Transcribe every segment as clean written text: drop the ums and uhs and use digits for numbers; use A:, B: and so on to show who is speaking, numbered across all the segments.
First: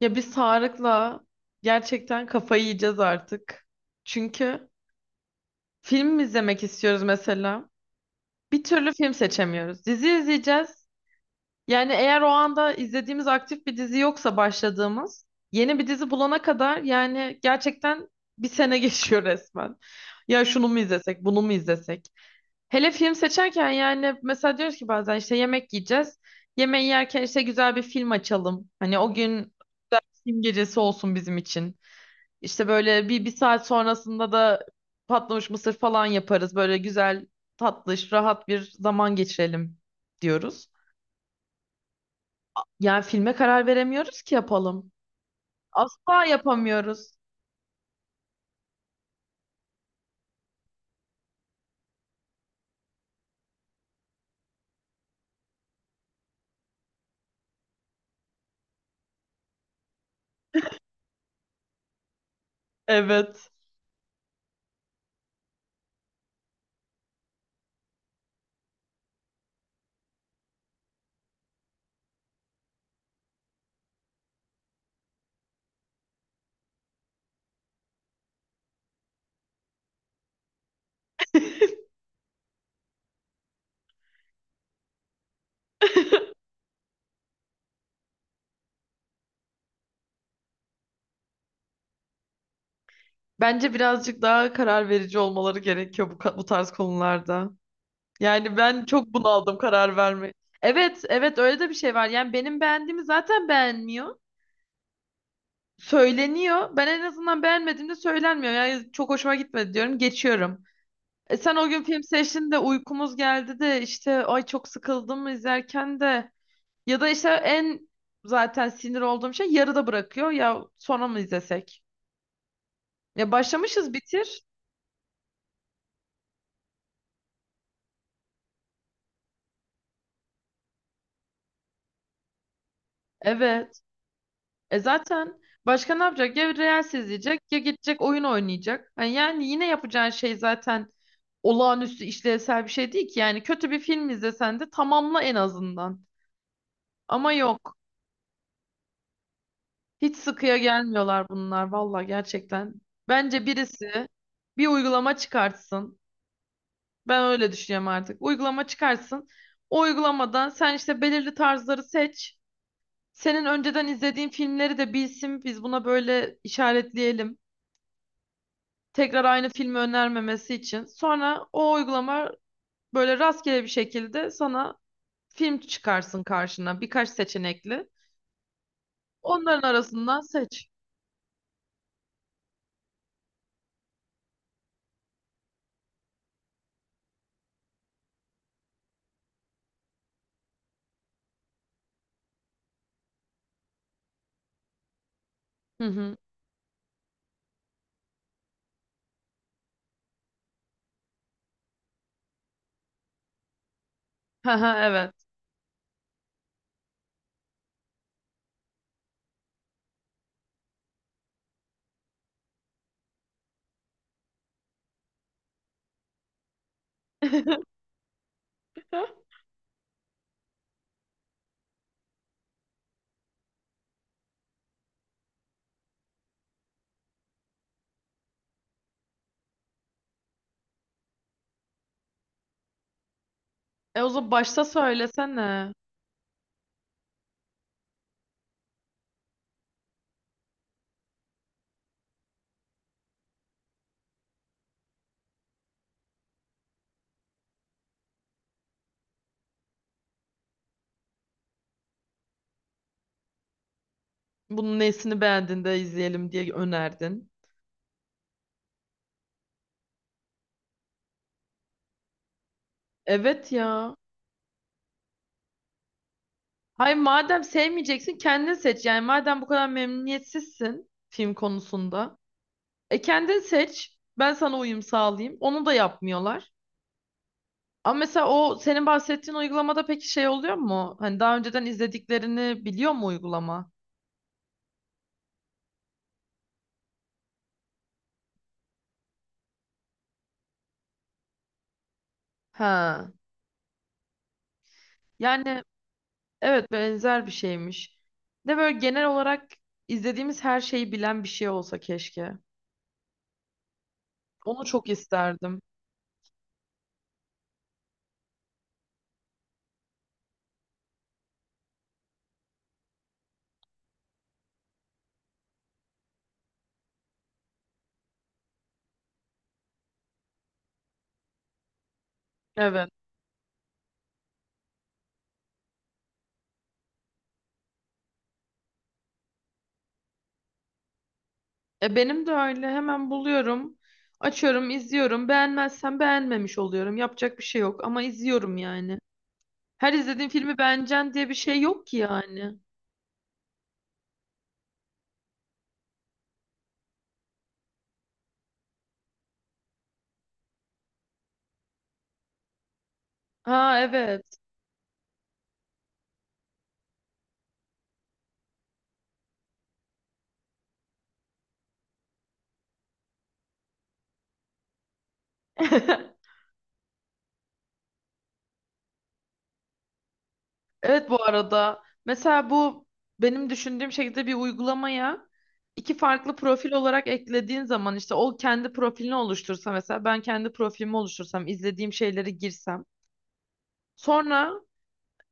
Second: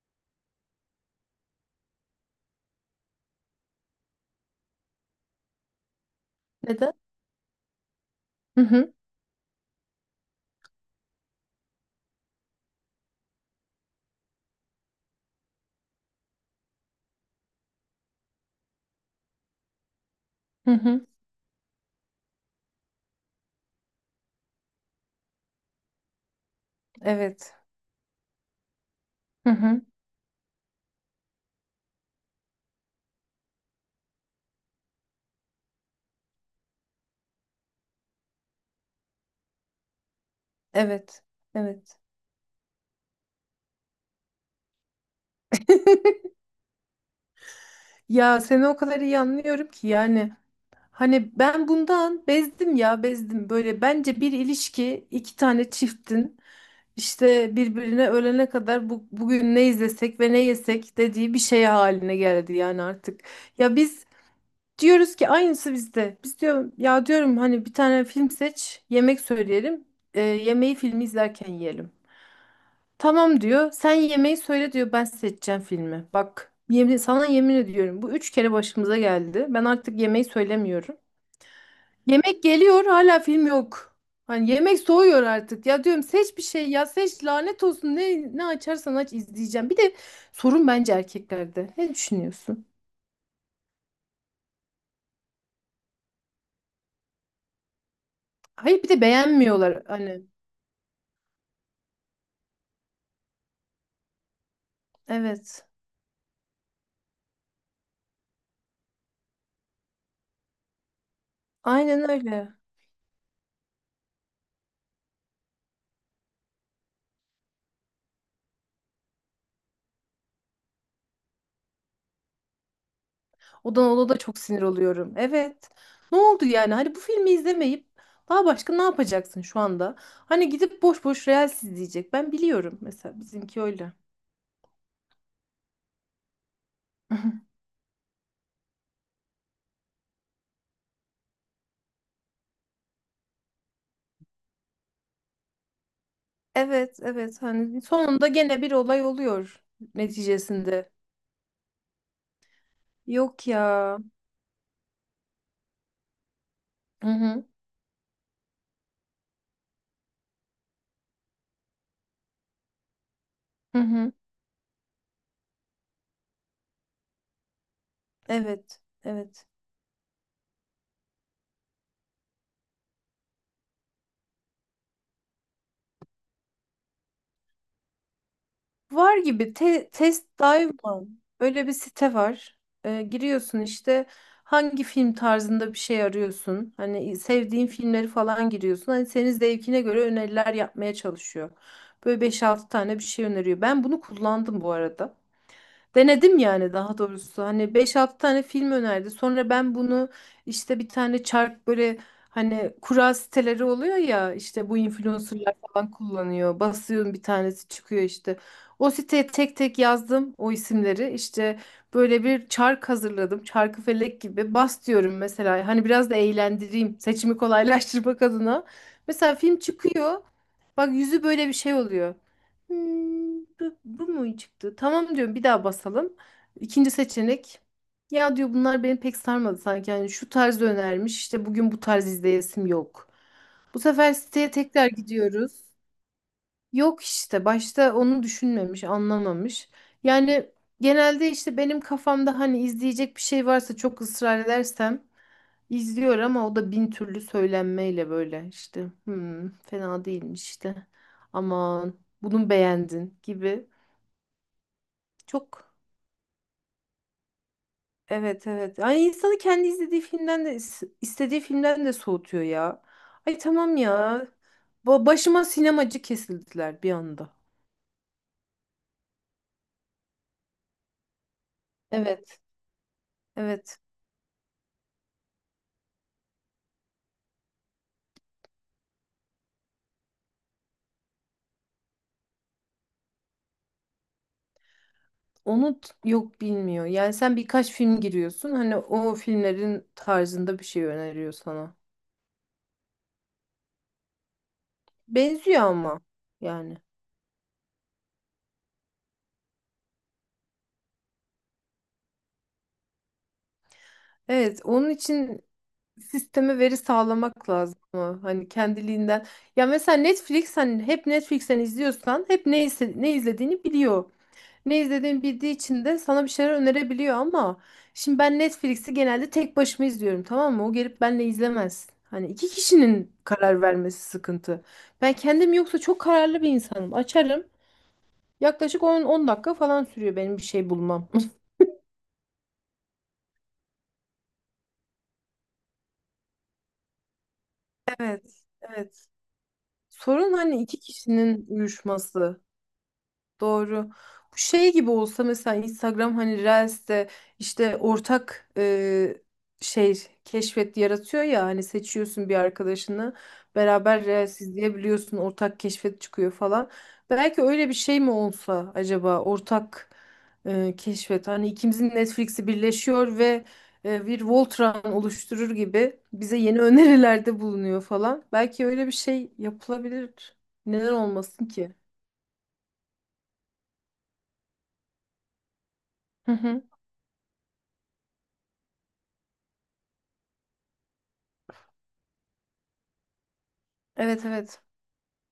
A: Ya biz Tarık'la gerçekten kafayı yiyeceğiz artık. Çünkü film mi izlemek
B: Neden?
A: istiyoruz mesela.
B: Hı
A: Bir türlü
B: hı.
A: film seçemiyoruz. Dizi izleyeceğiz. Yani eğer o anda izlediğimiz aktif bir dizi yoksa başladığımız yeni bir dizi bulana kadar yani gerçekten bir sene geçiyor resmen. Ya şunu
B: Hı
A: mu
B: hı.
A: izlesek, bunu mu izlesek? Hele film seçerken yani mesela diyoruz ki bazen işte yemek yiyeceğiz. Yemeği yerken işte
B: Evet.
A: güzel bir film açalım. Hani o gün
B: Hı hı.
A: güzel bir film gecesi olsun bizim için. İşte böyle bir saat sonrasında da patlamış mısır falan yaparız. Böyle güzel, tatlış, rahat bir zaman geçirelim diyoruz.
B: Evet. Evet.
A: Yani filme karar veremiyoruz ki yapalım. Asla yapamıyoruz.
B: Ya seni o kadar iyi anlıyorum ki yani hani ben bundan bezdim ya bezdim böyle bence bir ilişki iki tane çiftin işte birbirine ölene kadar bugün ne izlesek ve ne yesek dediği bir şey haline geldi yani artık.
A: Evet.
B: Ya biz diyoruz ki aynısı bizde. Biz diyorum ya diyorum hani bir tane film seç yemek söyleyelim yemeği filmi izlerken yiyelim. Tamam diyor. Sen yemeği söyle diyor. Ben seçeceğim filmi. Bak sana yemin ediyorum. Bu üç kere başımıza geldi. Ben artık yemeği söylemiyorum. Yemek geliyor hala film yok. Hani yemek soğuyor artık. Ya diyorum seç bir şey ya seç lanet olsun. Ne açarsan aç izleyeceğim. Bir de sorun bence erkeklerde. Ne düşünüyorsun?
A: Bence birazcık daha karar verici olmaları gerekiyor bu tarz konularda. Yani
B: Hayır
A: ben
B: bir de
A: çok bunaldım
B: beğenmiyorlar
A: karar
B: hani.
A: verme. Evet, evet, öyle de bir şey var. Yani benim beğendiğimi zaten beğenmiyor.
B: Evet.
A: Söyleniyor. Ben en azından beğenmediğimde söylenmiyor. Yani çok hoşuma gitmedi diyorum. Geçiyorum. E sen o gün film
B: Aynen
A: seçtin
B: öyle.
A: de uykumuz geldi de işte ay çok sıkıldım izlerken de ya da işte zaten sinir olduğum şey yarıda bırakıyor ya sonra mı izlesek? Ya
B: Odan
A: başlamışız
B: Oda da çok
A: bitir.
B: sinir oluyorum. Evet. Ne oldu yani? Hani bu filmi izlemeyip daha başka ne yapacaksın şu anda? Hani gidip boş boş Reels izleyecek. Ben biliyorum mesela bizimki
A: Evet.
B: öyle.
A: E zaten başka ne yapacak? Ya Reels izleyecek ya gidecek oyun oynayacak. Ha, yani yine yapacağın şey zaten olağanüstü işlevsel bir şey değil ki. Yani kötü bir film izlesen de tamamla en azından.
B: Evet,
A: Ama
B: evet.
A: yok.
B: Hani sonunda gene bir olay oluyor
A: Hiç sıkıya
B: neticesinde.
A: gelmiyorlar bunlar valla gerçekten. Bence
B: Yok ya.
A: birisi bir uygulama çıkartsın.
B: Hı
A: Ben
B: hı.
A: öyle düşünüyorum artık. Uygulama çıkartsın. O uygulamadan sen işte belirli tarzları seç. Senin
B: Hı
A: önceden
B: hı.
A: izlediğin filmleri de bilsin. Biz buna böyle işaretleyelim.
B: Evet.
A: Tekrar
B: Evet.
A: aynı filmi önermemesi için. Sonra o uygulama böyle rastgele bir şekilde sana film çıkarsın karşına. Birkaç seçenekli.
B: Var gibi
A: Onların arasından
B: test
A: seç.
B: dive mı? Öyle bir site var. Giriyorsun işte hangi film tarzında bir şey arıyorsun. Hani sevdiğin filmleri falan giriyorsun. Hani senin zevkine göre öneriler yapmaya çalışıyor. Böyle beş altı tane bir şey öneriyor. Ben bunu kullandım bu arada.
A: Hı hı.
B: Denedim yani daha doğrusu. Hani beş altı tane film önerdi. Sonra ben bunu işte bir tane çark böyle hani kura siteleri oluyor ya
A: Hı
B: işte bu
A: hı,
B: influencerlar falan kullanıyor. Basıyorum bir tanesi çıkıyor işte. O siteye tek tek yazdım o isimleri. İşte böyle bir çark hazırladım. Çarkı felek gibi bas diyorum mesela. Hani biraz da eğlendireyim. Seçimi
A: evet.
B: kolaylaştırmak adına. Mesela film çıkıyor. Bak yüzü böyle bir şey oluyor. Hmm, bu mu çıktı? Tamam diyorum bir daha basalım. İkinci seçenek. Ya diyor bunlar beni pek sarmadı sanki. Yani şu tarz önermiş. İşte bugün bu tarz izleyesim yok. Bu
A: E, o
B: sefer
A: zaman
B: siteye
A: başta
B: tekrar gidiyoruz.
A: söylesene.
B: Yok işte başta onu düşünmemiş, anlamamış. Yani genelde işte benim kafamda hani izleyecek bir şey varsa çok ısrar edersem izliyor ama o da bin türlü söylenmeyle böyle işte. Hmm, fena değilmiş işte. Aman bunu beğendin gibi.
A: Bunun nesini beğendin
B: Çok
A: de izleyelim diye önerdin.
B: evet, evet. Yani insanı kendi izlediği filmden de istediği filmden de soğutuyor ya. Ay
A: Evet
B: tamam
A: ya.
B: ya. Başıma sinemacı kesildiler bir
A: Hayır,
B: anda.
A: madem sevmeyeceksin kendin seç. Yani madem bu kadar memnuniyetsizsin film konusunda.
B: Evet.
A: E kendin
B: Evet.
A: seç. Ben sana uyum sağlayayım. Onu da yapmıyorlar. Ama mesela o senin bahsettiğin uygulamada peki şey oluyor mu? Hani daha önceden izlediklerini biliyor mu uygulama?
B: Yok bilmiyor. Yani sen birkaç film giriyorsun. Hani o filmlerin tarzında bir şey öneriyor sana.
A: Ha.
B: Benziyor
A: Yani
B: ama
A: evet,
B: yani.
A: benzer bir şeymiş. De böyle genel olarak izlediğimiz her şeyi bilen bir şey olsa keşke.
B: Evet,
A: Onu çok
B: onun için
A: isterdim.
B: sisteme veri sağlamak lazım, ama hani kendiliğinden. Ya mesela Netflix hani hep Netflix'ten izliyorsan hep ne izlediğini biliyor. Ne izlediğimi bildiği için de sana bir şeyler önerebiliyor ama şimdi ben Netflix'i genelde tek başıma izliyorum, tamam mı? O gelip benle izlemez. Hani iki
A: Evet.
B: kişinin karar vermesi sıkıntı. Ben kendim yoksa çok kararlı bir insanım. Açarım. Yaklaşık on dakika falan sürüyor benim bir şey bulmam.
A: E benim de öyle. Hemen buluyorum. Açıyorum, izliyorum. Beğenmezsem beğenmemiş oluyorum. Yapacak bir şey yok ama
B: Evet,
A: izliyorum yani.
B: evet.
A: Her izlediğim
B: Sorun
A: filmi
B: hani iki
A: beğeneceksin diye bir
B: kişinin
A: şey yok ki
B: uyuşması.
A: yani.
B: Doğru. Bu şey gibi olsa mesela Instagram hani Reels'te işte ortak şey keşfet yaratıyor ya hani seçiyorsun bir arkadaşını
A: Ha,
B: beraber
A: evet.
B: Reels izleyebiliyorsun ortak keşfet çıkıyor falan. Belki öyle bir şey mi olsa acaba ortak keşfet hani ikimizin Netflix'i birleşiyor ve bir Voltran oluşturur gibi bize yeni önerilerde bulunuyor falan. Belki öyle bir şey yapılabilir. Neden
A: Evet, bu
B: olmasın ki?
A: arada. Mesela bu benim düşündüğüm şekilde bir uygulamaya iki
B: Hı
A: farklı
B: hı.
A: profil olarak eklediğin zaman işte o kendi profilini oluştursa, mesela ben kendi profilimi oluştursam, izlediğim şeyleri girsem.
B: Evet,
A: Sonra
B: evet.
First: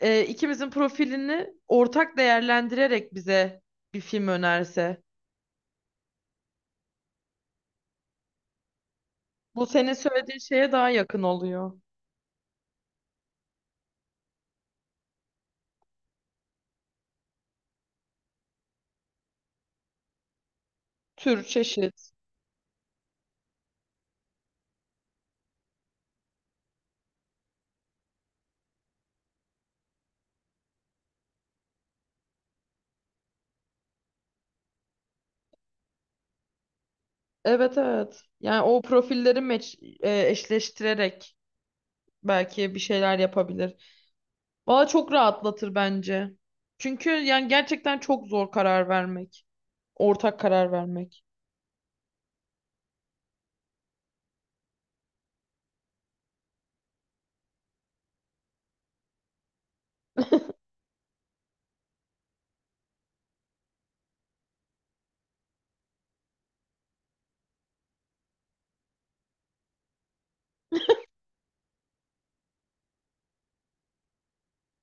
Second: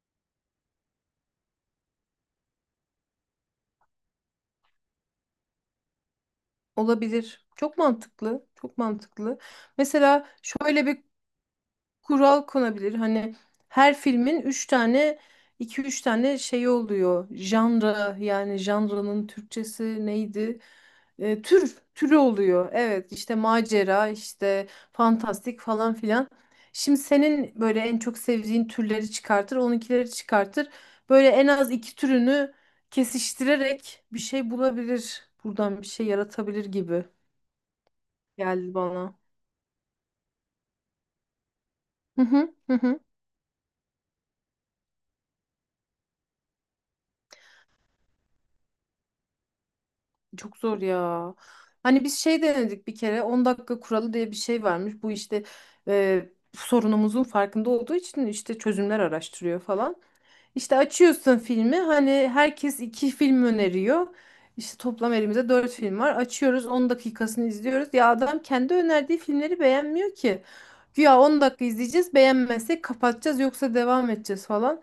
A: ikimizin profilini ortak değerlendirerek bize bir film önerse.
B: Olabilir. Çok mantıklı. Çok mantıklı.
A: Bu senin
B: Mesela
A: söylediğin şeye
B: şöyle
A: daha
B: bir
A: yakın oluyor.
B: kural konabilir. Hani her filmin 3 tane iki üç tane şey oluyor. Janra yani janranın Türkçesi neydi? E,
A: Tür,
B: tür
A: çeşit.
B: türü oluyor. Evet işte macera işte fantastik falan filan. Şimdi senin böyle en çok sevdiğin türleri çıkartır, onunkileri çıkartır. Böyle en az iki türünü kesiştirerek bir şey bulabilir. Buradan bir şey yaratabilir gibi
A: Evet, evet. Yani
B: geldi
A: o
B: bana.
A: profilleri eşleştirerek
B: Hı hı hı
A: belki bir
B: hı.
A: şeyler yapabilir. Valla çok rahatlatır bence. Çünkü yani gerçekten çok zor karar vermek. Ortak
B: Çok
A: karar
B: zor
A: vermek.
B: ya. Hani biz şey denedik bir kere 10 dakika kuralı diye bir şey varmış. Bu işte e, sorunumuzun farkında olduğu için işte çözümler araştırıyor falan. İşte açıyorsun filmi hani herkes iki film öneriyor. İşte toplam elimizde dört film var. Açıyoruz 10 dakikasını izliyoruz. Ya adam kendi önerdiği filmleri beğenmiyor ki. Güya 10 dakika izleyeceğiz, beğenmezsek kapatacağız yoksa devam edeceğiz falan.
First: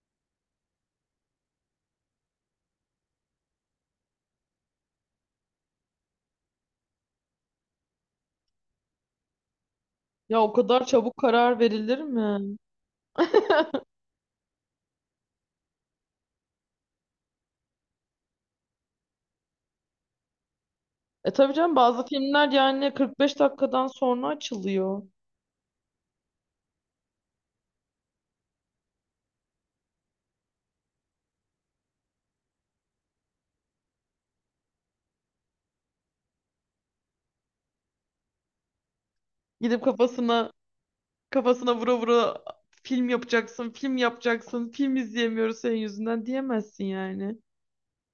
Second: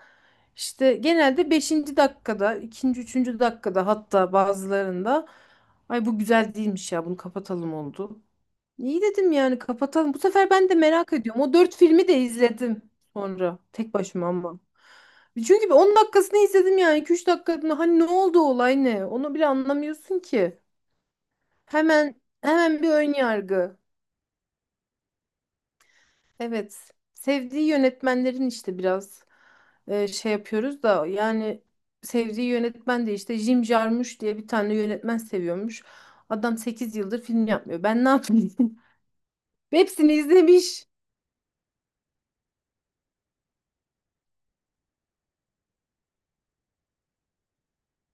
B: İşte genelde beşinci dakikada, ikinci üçüncü dakikada, hatta bazılarında ay bu güzel değilmiş ya bunu kapatalım oldu. İyi dedim yani kapatalım. Bu
A: Ya
B: sefer
A: o
B: ben de
A: kadar
B: merak
A: çabuk
B: ediyorum. O
A: karar
B: dört
A: verilir
B: filmi de
A: mi?
B: izledim sonra tek başıma ama. Çünkü bir 10 dakikasını izledim yani 2-3 dakikasını, hani ne oldu, olay ne? Onu bile anlamıyorsun ki.
A: E tabii canım, bazı
B: Hemen
A: filmler
B: hemen bir
A: yani
B: ön
A: 45
B: yargı.
A: dakikadan sonra açılıyor.
B: Evet. Sevdiği yönetmenlerin işte biraz şey yapıyoruz da yani sevdiği yönetmen de işte Jim Jarmusch diye bir tane yönetmen seviyormuş. Adam 8 yıldır film yapmıyor. Ben ne yapayım?
A: Gidip
B: Hepsini
A: kafasına
B: izlemiş.
A: Kafasına vura vura film yapacaksın, film yapacaksın, film izleyemiyoruz senin yüzünden diyemezsin yani.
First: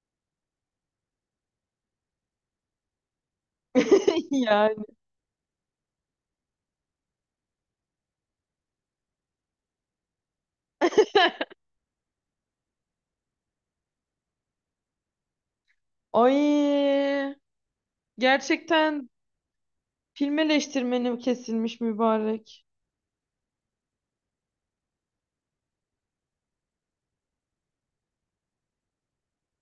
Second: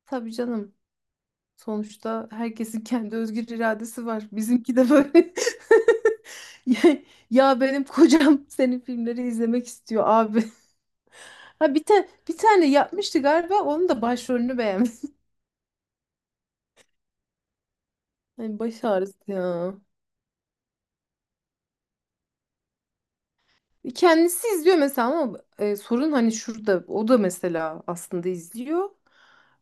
B: Tabii canım. Sonuçta herkesin kendi özgür iradesi var. Bizimki
A: Yani.
B: de böyle. Ya ya benim kocam senin filmleri izlemek istiyor abi. Ha bir tane yapmıştı galiba. Onun da başrolünü beğenmiş.
A: Ay,
B: Hani baş
A: gerçekten
B: ağrısı ya.
A: film eleştirmeni kesilmiş mübarek.
B: Kendisi izliyor mesela ama sorun hani şurada. O da mesela aslında izliyor.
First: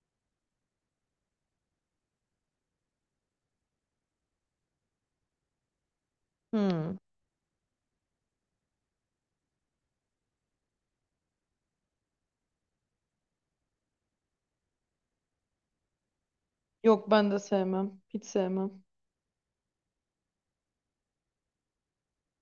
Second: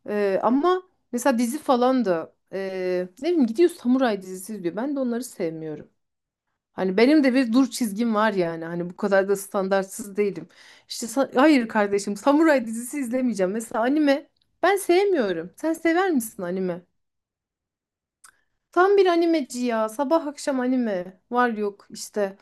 B: Ama mesela dizi falan da ne bileyim gidiyor samuray dizisi izliyor. Ben de onları sevmiyorum. Hani
A: Hmm.
B: benim de bir dur çizgim var yani. Hani bu kadar da standartsız değilim. İşte hayır kardeşim, samuray dizisi izlemeyeceğim. Mesela anime ben sevmiyorum. Sen sever misin anime?
A: Yok, ben de sevmem. Hiç sevmem.
B: Tam bir animeci ya. Sabah akşam anime. Var yok işte.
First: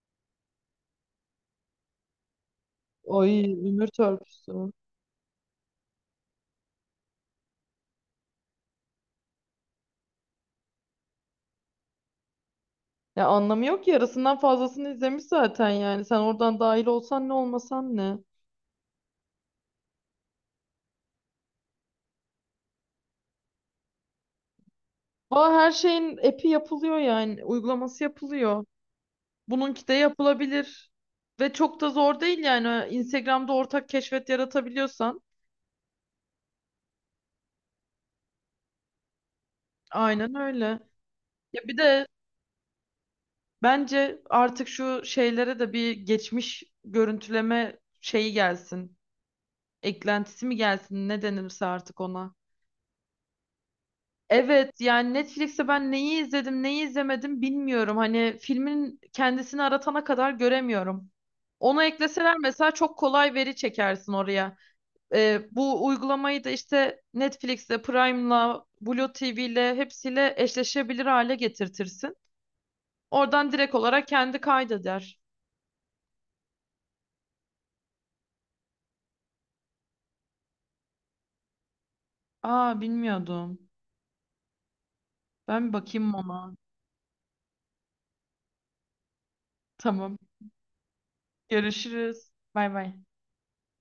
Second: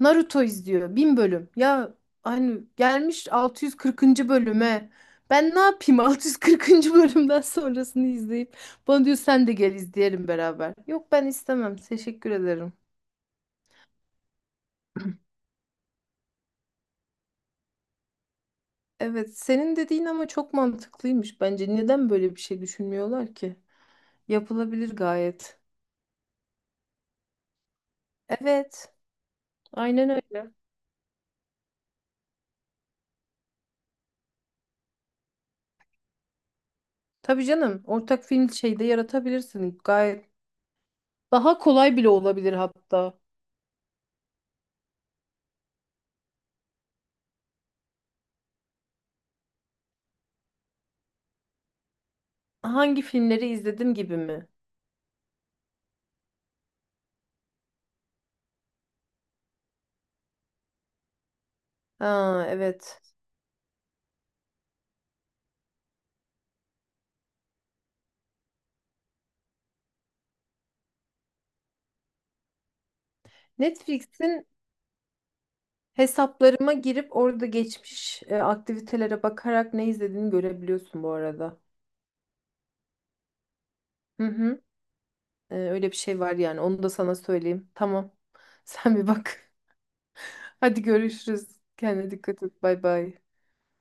B: Naruto izliyor. Bin bölüm. Ya hani gelmiş
A: Ay, ömür
B: 640.
A: törpüsü.
B: bölüme. Ben ne yapayım 640. bölümden sonrasını izleyip. Bana diyor sen de gel izleyelim beraber. Yok ben istemem. Teşekkür ederim.
A: Ya anlamı yok ki, yarısından fazlasını izlemiş zaten yani. Sen oradan dahil olsan ne, olmasan ne.
B: Evet, senin dediğin ama çok mantıklıymış bence. Neden böyle bir şey düşünmüyorlar ki? Yapılabilir
A: Aa,
B: gayet.
A: her şeyin epi yapılıyor yani. Uygulaması yapılıyor.
B: Evet,
A: Bununki de
B: aynen öyle.
A: yapılabilir. Ve çok da zor değil yani. Instagram'da ortak keşfet yaratabiliyorsan.
B: Tabii canım, ortak film şeyde yaratabilirsin gayet.
A: Aynen öyle.
B: Daha
A: Ya bir
B: kolay
A: de
B: bile olabilir hatta.
A: bence artık şu şeylere de bir geçmiş görüntüleme şeyi gelsin. Eklentisi mi gelsin, ne denirse artık ona.
B: Hangi filmleri izledim gibi mi?
A: Evet yani, Netflix'te ben neyi izledim neyi izlemedim bilmiyorum. Hani filmin kendisini aratana kadar göremiyorum. Onu ekleseler
B: Ha,
A: mesela çok
B: evet.
A: kolay veri çekersin oraya. Bu uygulamayı da işte Netflix'le, Prime'la, Blue TV'le hepsiyle eşleşebilir hale getirtirsin. Oradan direkt olarak kendi
B: Netflix'in
A: kaydeder.
B: hesaplarıma girip orada geçmiş aktivitelere bakarak ne izlediğini görebiliyorsun bu arada.
A: Aa, bilmiyordum.
B: Hı hı. E,
A: Ben bir
B: öyle bir
A: bakayım
B: şey var
A: ona.
B: yani. Onu da sana söyleyeyim. Tamam. Sen bir bak.
A: Tamam.
B: Hadi görüşürüz. Kendine
A: Görüşürüz.
B: dikkat et.
A: Bay
B: Bay
A: bay.
B: bay.